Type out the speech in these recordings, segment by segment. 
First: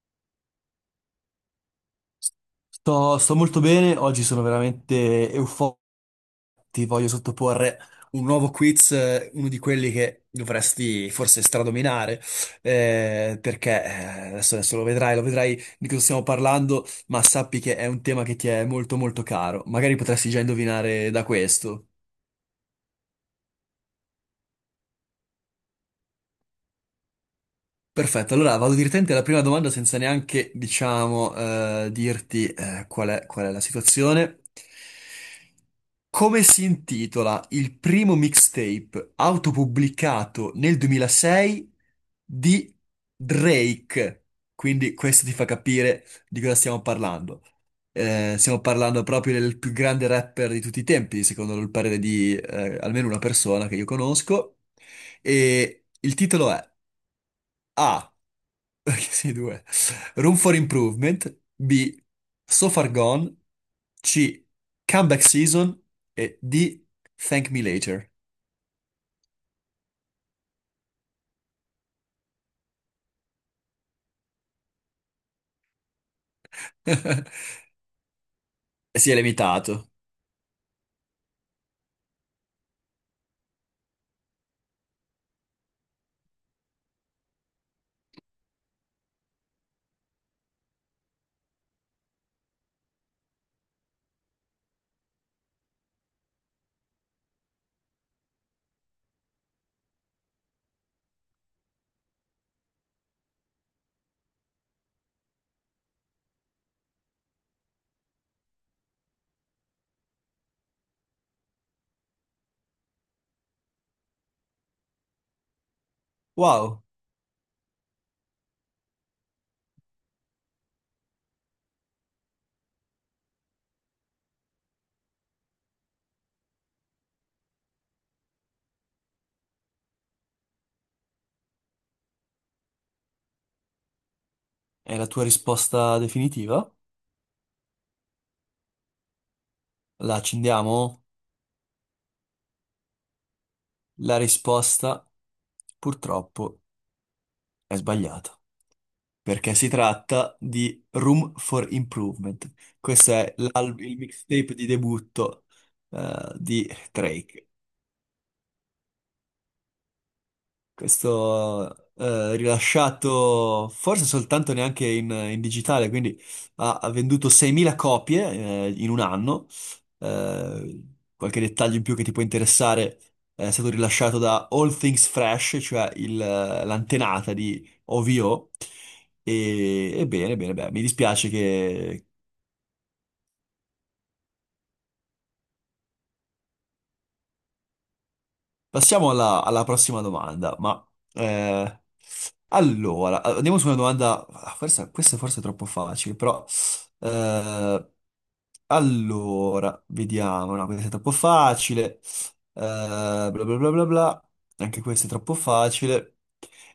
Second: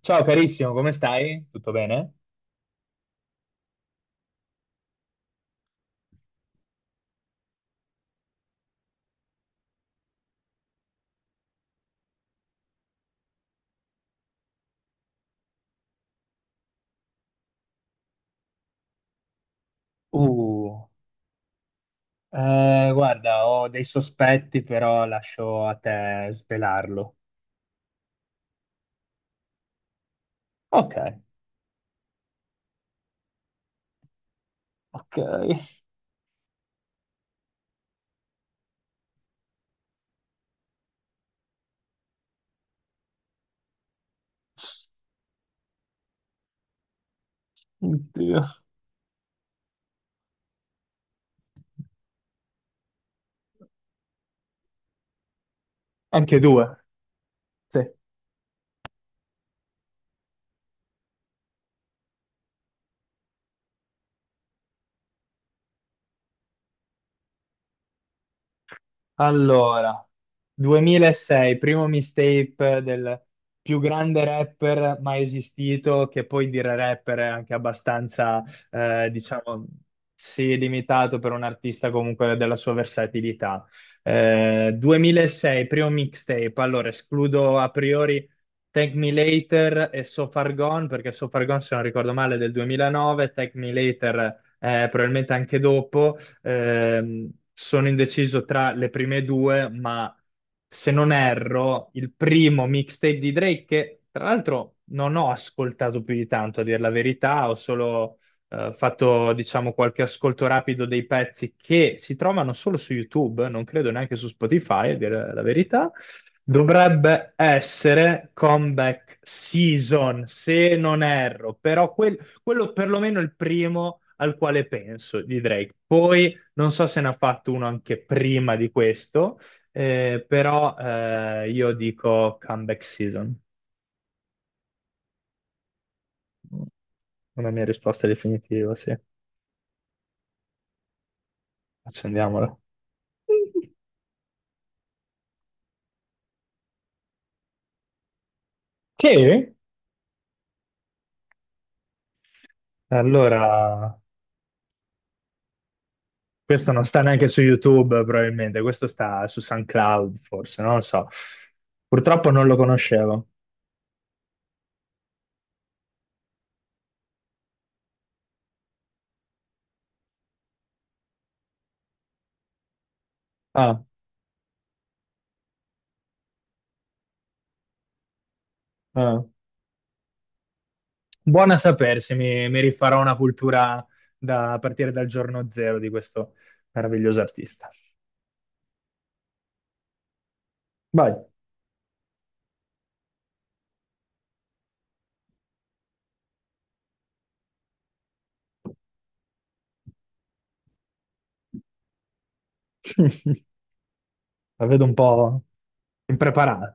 Ciao carissimo, come stai? Tutto bene? Sto molto bene, oggi sono veramente euforico. Ti voglio sottoporre un nuovo quiz, uno di quelli che dovresti forse stradominare, perché adesso, adesso lo vedrai di cosa stiamo parlando, ma sappi che è un tema che ti è molto molto caro. Magari potresti già Uh, indovinare da questo. Guarda, ho dei sospetti, però lascio a te svelarlo. Perfetto, allora vado direttamente alla prima domanda senza neanche, Ok, diciamo, dirti qual è la situazione. ok. Come si intitola il primo mixtape autopubblicato nel 2006 di Drake? Quindi questo ti fa capire di cosa stiamo parlando. Oddio. Stiamo parlando proprio del più grande rapper di tutti i tempi, secondo il parere di almeno una persona che io conosco. E il Anche titolo è due. Sì. a. Sì, due. Room for Improvement. B. So Far Gone. C. Comeback Season. E D. Thank Me Later. Allora, 2006, primo mixtape del più grande rapper mai esistito, che poi dire rapper è anche abbastanza, Si è diciamo, limitato. sì, limitato per un artista comunque della sua versatilità. 2006, primo mixtape, allora escludo a priori Thank Me Later e So Far Gone, perché So Far Gone, se non ricordo male, è del 2009. Thank Me Later, probabilmente anche dopo. Sono indeciso tra le prime due, ma se non erro, il primo mixtape di Drake, che tra l'altro non ho ascoltato più di tanto, a dire la verità, ho solo fatto, diciamo, qualche ascolto rapido dei pezzi che si trovano solo su YouTube, non credo neanche su Spotify, a dire la verità. Wow, Dovrebbe essere Comeback Season, se non erro, però quello perlomeno è il primo al quale penso di Drake. Poi non so se ne ha fatto uno anche prima di questo, però io dico comeback season. è la tua risposta definitiva? Una mia risposta definitiva, sì. La accendiamo? Accendiamola. La risposta purtroppo è sbagliata, Sì? perché si tratta di Room for Improvement. Questo è Allora, il mixtape di debutto di questo non sta neanche su Drake. YouTube, probabilmente, questo sta su SoundCloud, forse, non lo so. Questo Purtroppo non lo conoscevo. rilasciato forse soltanto neanche in, in digitale, quindi ha venduto 6.000 copie in un anno. Eh, qualche dettaglio in più che ti può interessare è stato Ah, rilasciato da All Things Fresh, cioè l'antenata di OVO. ah. E bene, bene, beh, mi dispiace. Buona sapersi, mi rifarò una cultura da, a partire dal giorno zero di questo meraviglioso artista. Passiamo alla, alla prossima domanda, ma Vai. eh, allora, andiamo su una domanda, ah, questa forse è forse troppo facile, però eh, allora, vediamo, no, questa è troppo facile, bla bla bla bla bla, La anche vedo un questa è troppo po' facile.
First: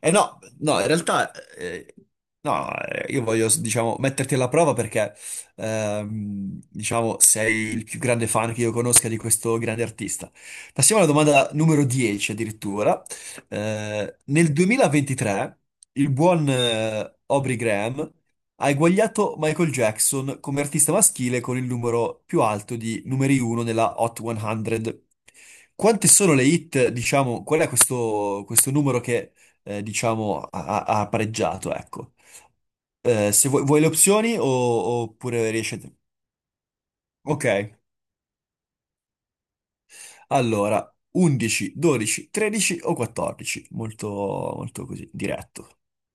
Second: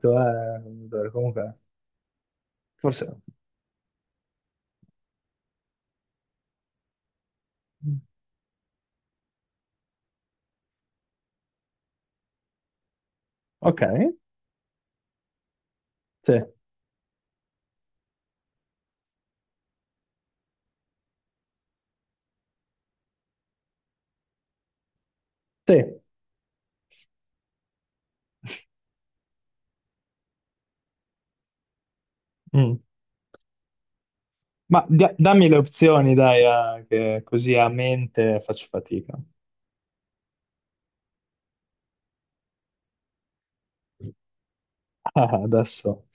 Eh no, eh. no, in Amadore, realtà, comunque, no, forse... io voglio, diciamo, metterti alla prova perché, diciamo, sei il più grande fan che io conosca di questo grande artista. Passiamo alla domanda numero 10 addirittura. Ok, Nel 2023 il sì, buon Aubrey Graham ha eguagliato Michael Jackson come artista maschile con il numero più alto di numeri 1 nella Hot 100. sì. Quante sono le hit, diciamo, qual è questo, questo numero che, diciamo, ha pareggiato, ecco. Mm. Se vuoi, vuoi le opzioni Ma dammi oppure le riesci a... opzioni, dai, che così a Ok. mente faccio fatica. Allora, 11, 12, 13 o 14? Molto, molto così, Ah, diretto. adesso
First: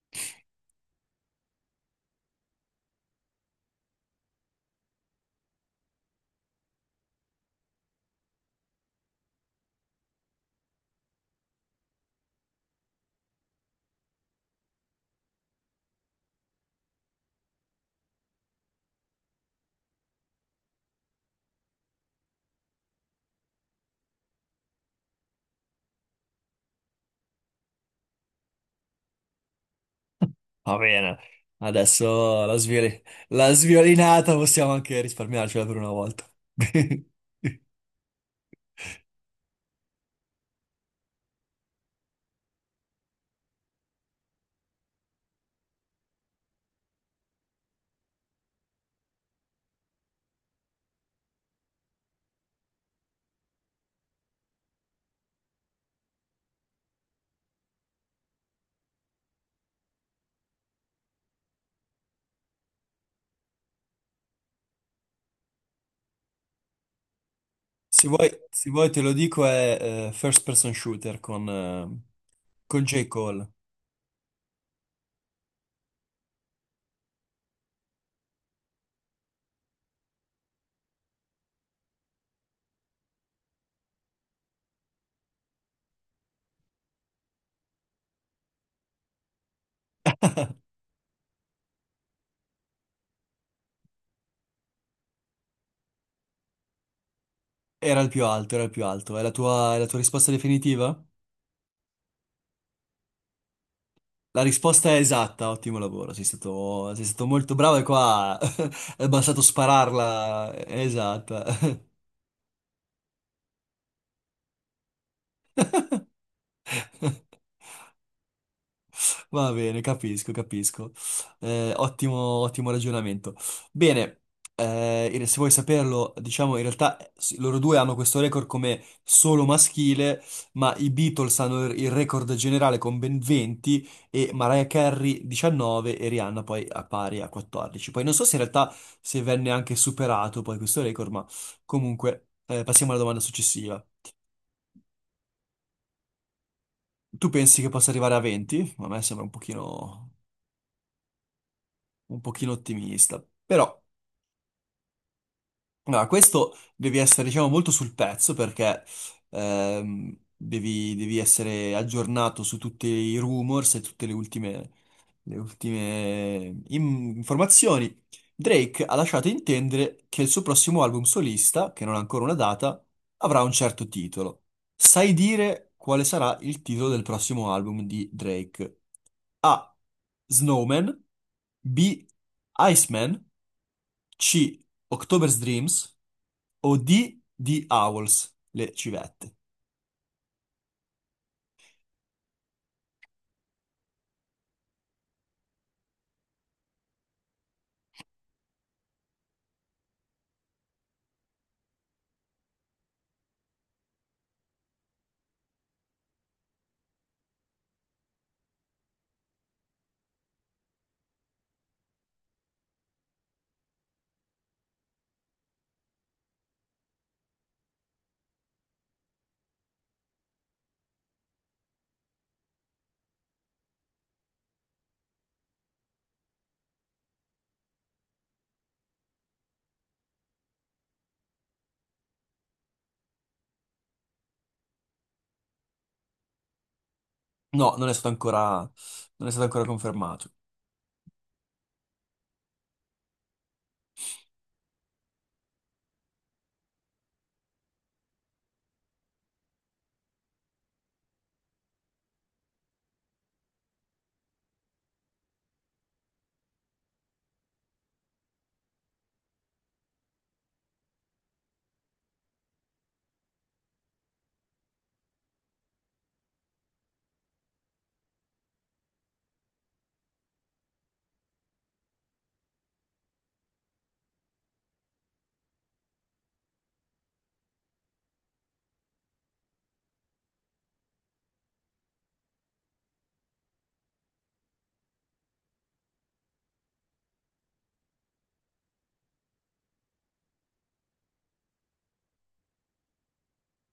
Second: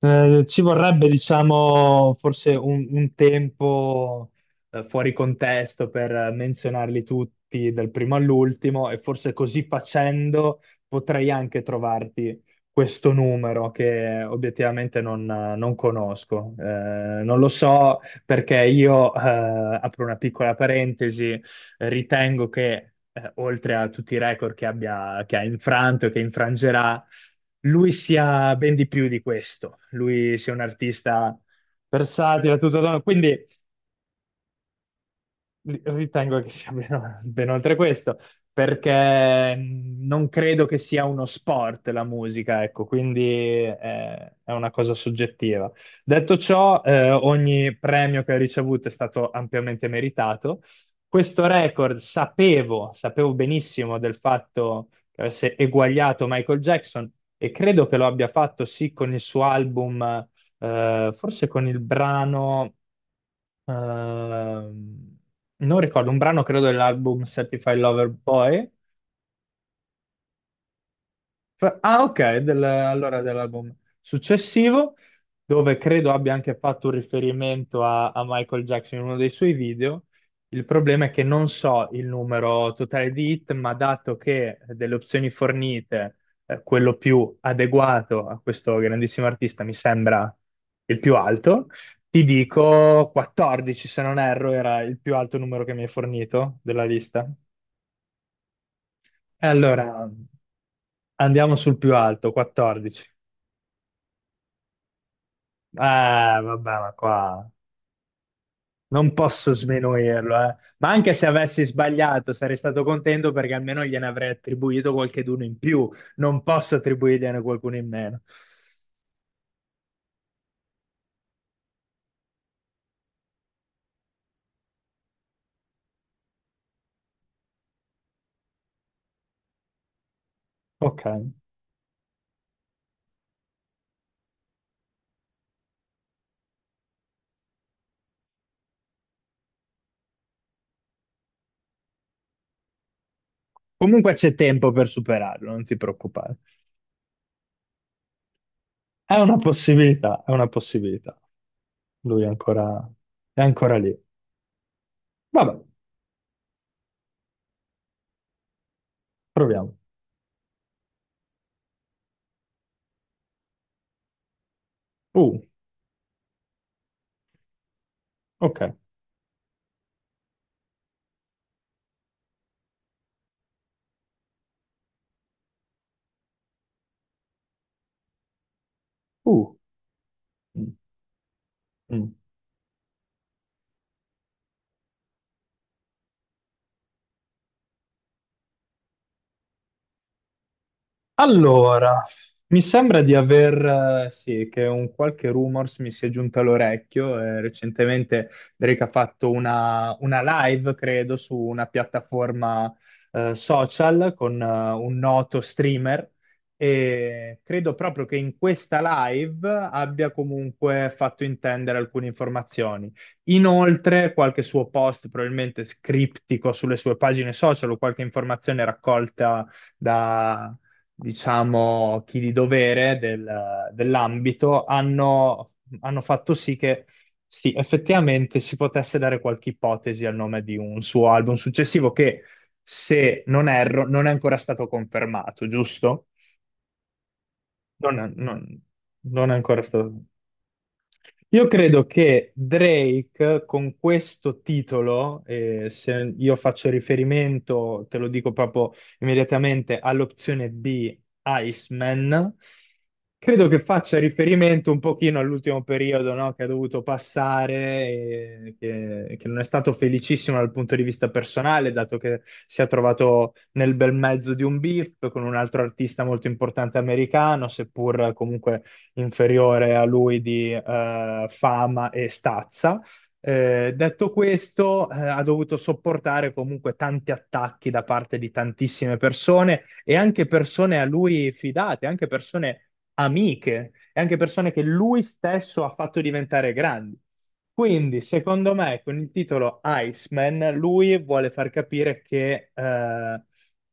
ci vorrebbe, diciamo, forse un tempo fuori contesto per menzionarli tutti dal primo all'ultimo, e forse così facendo potrei anche trovarti questo numero che obiettivamente non conosco. Non lo so perché io, apro una piccola parentesi, ritengo che oltre a tutti i record che abbia, che ha infranto e che infrangerà, lui sia ben di più di questo. Lui sia un Va bene. artista Adesso la versatile, tutto, quindi la sviolinata possiamo anche risparmiarcela per una volta. ritengo che sia ben oltre questo, perché non credo che sia uno sport la musica, ecco, quindi eh, è una cosa soggettiva. Detto ciò, ogni premio che ho ricevuto è stato ampiamente meritato. Questo record sapevo benissimo del fatto che avesse eguagliato Michael Jackson, e credo che lo abbia fatto sì con il suo album, forse con il brano. Ehm, Non ricordo, un brano credo dell'album Certified Se Lover vuoi, Boy. se vuoi te lo dico, è First Person Shooter Ah, ok, con J. allora Cole. dell'album successivo, dove credo abbia anche fatto un riferimento a Michael Jackson in uno dei suoi video. Il problema è che non so il numero totale di hit, ma dato che delle opzioni fornite, quello più adeguato a questo grandissimo artista mi sembra il più alto, ti dico 14, se non erro, era il più alto numero che mi hai fornito della lista. Era il più alto, era il più alto. E È allora la tua risposta definitiva? andiamo sul più alto, 14. La risposta è esatta, ottimo lavoro, Eh, Vabbè, ma sei stato qua molto bravo e qua è non bastato posso sminuirlo, spararla. eh. Ma anche se Esatta. avessi sbagliato, sarei stato contento perché almeno gliene avrei attribuito qualcheduno in più. Non posso attribuirgliene qualcuno in meno. Va bene, capisco, capisco. Ottimo, ottimo ragionamento. Bene, se vuoi saperlo, diciamo in realtà sì, loro due hanno questo record come solo maschile, ma i Ok. Beatles hanno il record generale con ben 20 e Mariah Carey 19 e Rihanna poi a pari a 14. Poi non so se in realtà se venne anche superato poi questo record, ma comunque passiamo alla domanda successiva. Comunque c'è tempo per superarlo, non ti preoccupare. Tu pensi che possa arrivare a 20? A me È sembra una possibilità, è una possibilità. un Lui è pochino ancora, ottimista. è ancora Però, lì. Vabbè, no, questo devi essere, diciamo, molto sul pezzo perché proviamo. Devi, devi essere aggiornato su tutti i rumors e tutte le Uh, ultime informazioni. ok. Drake ha lasciato intendere che il suo prossimo album solista, che non ha ancora una data, avrà un certo titolo. Sai dire quale sarà il titolo del prossimo album di Drake? Uh, A. mm, Snowman, B. mm. Iceman, C. October's Dreams o D. The Owls, le civette. Allora, mi sembra di aver, sì, che un qualche rumors mi sia giunto all'orecchio. Recentemente Drake ha fatto una live, credo, su una piattaforma, social con un noto streamer, e credo proprio che in questa live abbia comunque fatto intendere alcune informazioni. Inoltre, qualche suo post, probabilmente criptico, sulle sue pagine social, o qualche informazione raccolta da, diciamo, chi di dovere dell'ambito, hanno fatto sì che sì, effettivamente si potesse dare qualche ipotesi al nome di un suo album successivo che, se non erro, non è ancora stato confermato, giusto? No, non è Non è, stato ancora, non- non non è è stato ancora ancora stato. confermato. Io credo che Drake con questo titolo, se io faccio riferimento, te lo dico proprio immediatamente, all'opzione B, Iceman, credo che faccia riferimento un pochino all'ultimo periodo, no, che ha dovuto passare, e che non è stato felicissimo dal punto di vista personale, dato che si è trovato nel bel mezzo di un beef con un altro artista molto importante americano, seppur comunque inferiore a lui di fama e stazza. Detto questo, ha dovuto sopportare comunque tanti attacchi da parte di tantissime persone, e anche persone a lui fidate, anche persone amiche e anche persone che lui stesso ha fatto diventare grandi. Quindi, secondo me, con il titolo Iceman, lui vuole far capire che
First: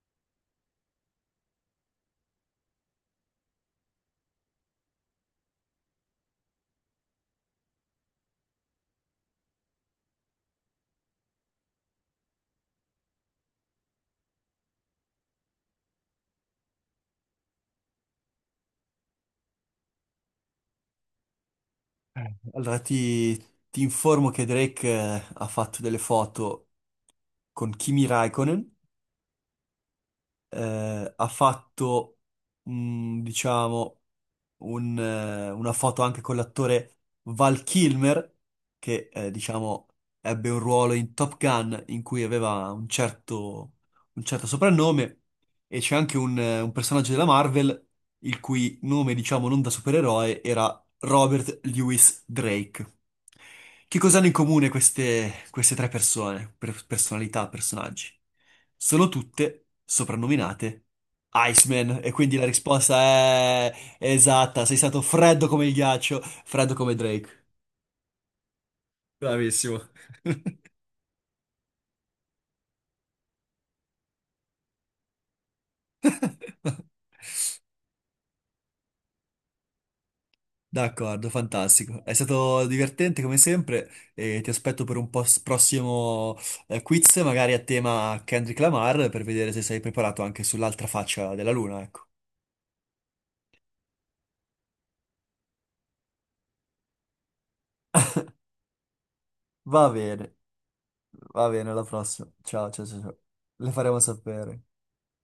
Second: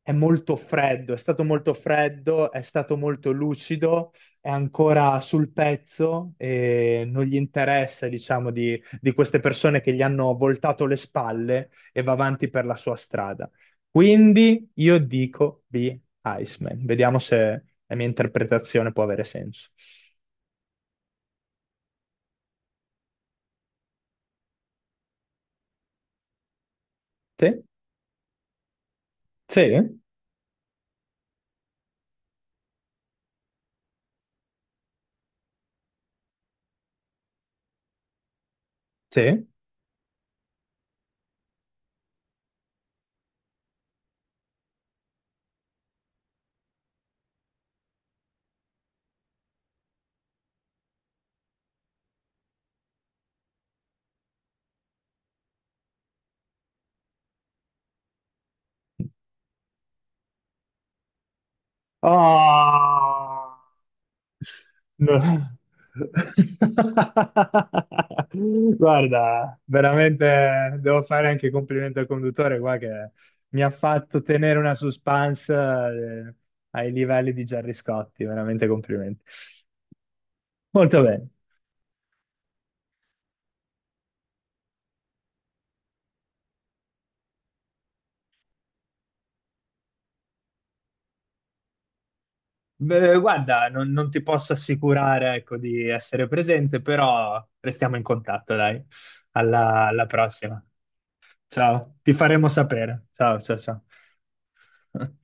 è molto freddo, è stato molto freddo, è stato molto lucido, è ancora sul pezzo e non gli interessa, diciamo, di queste persone che gli hanno voltato le spalle, e va avanti per la sua strada. Quindi io dico B. Iceman. Vediamo se la mia interpretazione può avere senso. Allora ti informo che Drake ha fatto delle foto Sì? con Kimi Raikkonen, Sì? Ha fatto, mm, diciamo, un, una foto anche con l'attore Val Kilmer, che Sì? diciamo ebbe un ruolo in Top Gun in cui aveva un certo soprannome, e c'è anche un personaggio della Marvel il cui nome, diciamo, non da supereroe era Robert Louis Drake. Che cosa hanno in comune queste, queste tre persone, personalità, personaggi? Sono tutte soprannominate Iceman, e quindi la risposta Ah! è esatta, sei stato No. freddo come il ghiaccio, freddo come Drake. Guarda, Bravissimo. veramente devo fare anche i complimenti al conduttore qua che mi ha fatto tenere una suspense ai livelli di Gerry Scotti, veramente complimenti. Molto bene. D'accordo, fantastico. È stato divertente come sempre e ti aspetto per un prossimo quiz, magari a tema Kendrick Lamar, per vedere se sei preparato anche sull'altra faccia della luna, ecco. Beh, guarda, non ti posso assicurare, ecco, di essere presente, però restiamo in contatto, dai. Alla Va alla bene, prossima. va bene, alla Ciao, ti prossima. faremo Ciao, ciao, ciao. sapere. Ciao. Ciao, ciao, Le ciao. faremo sapere.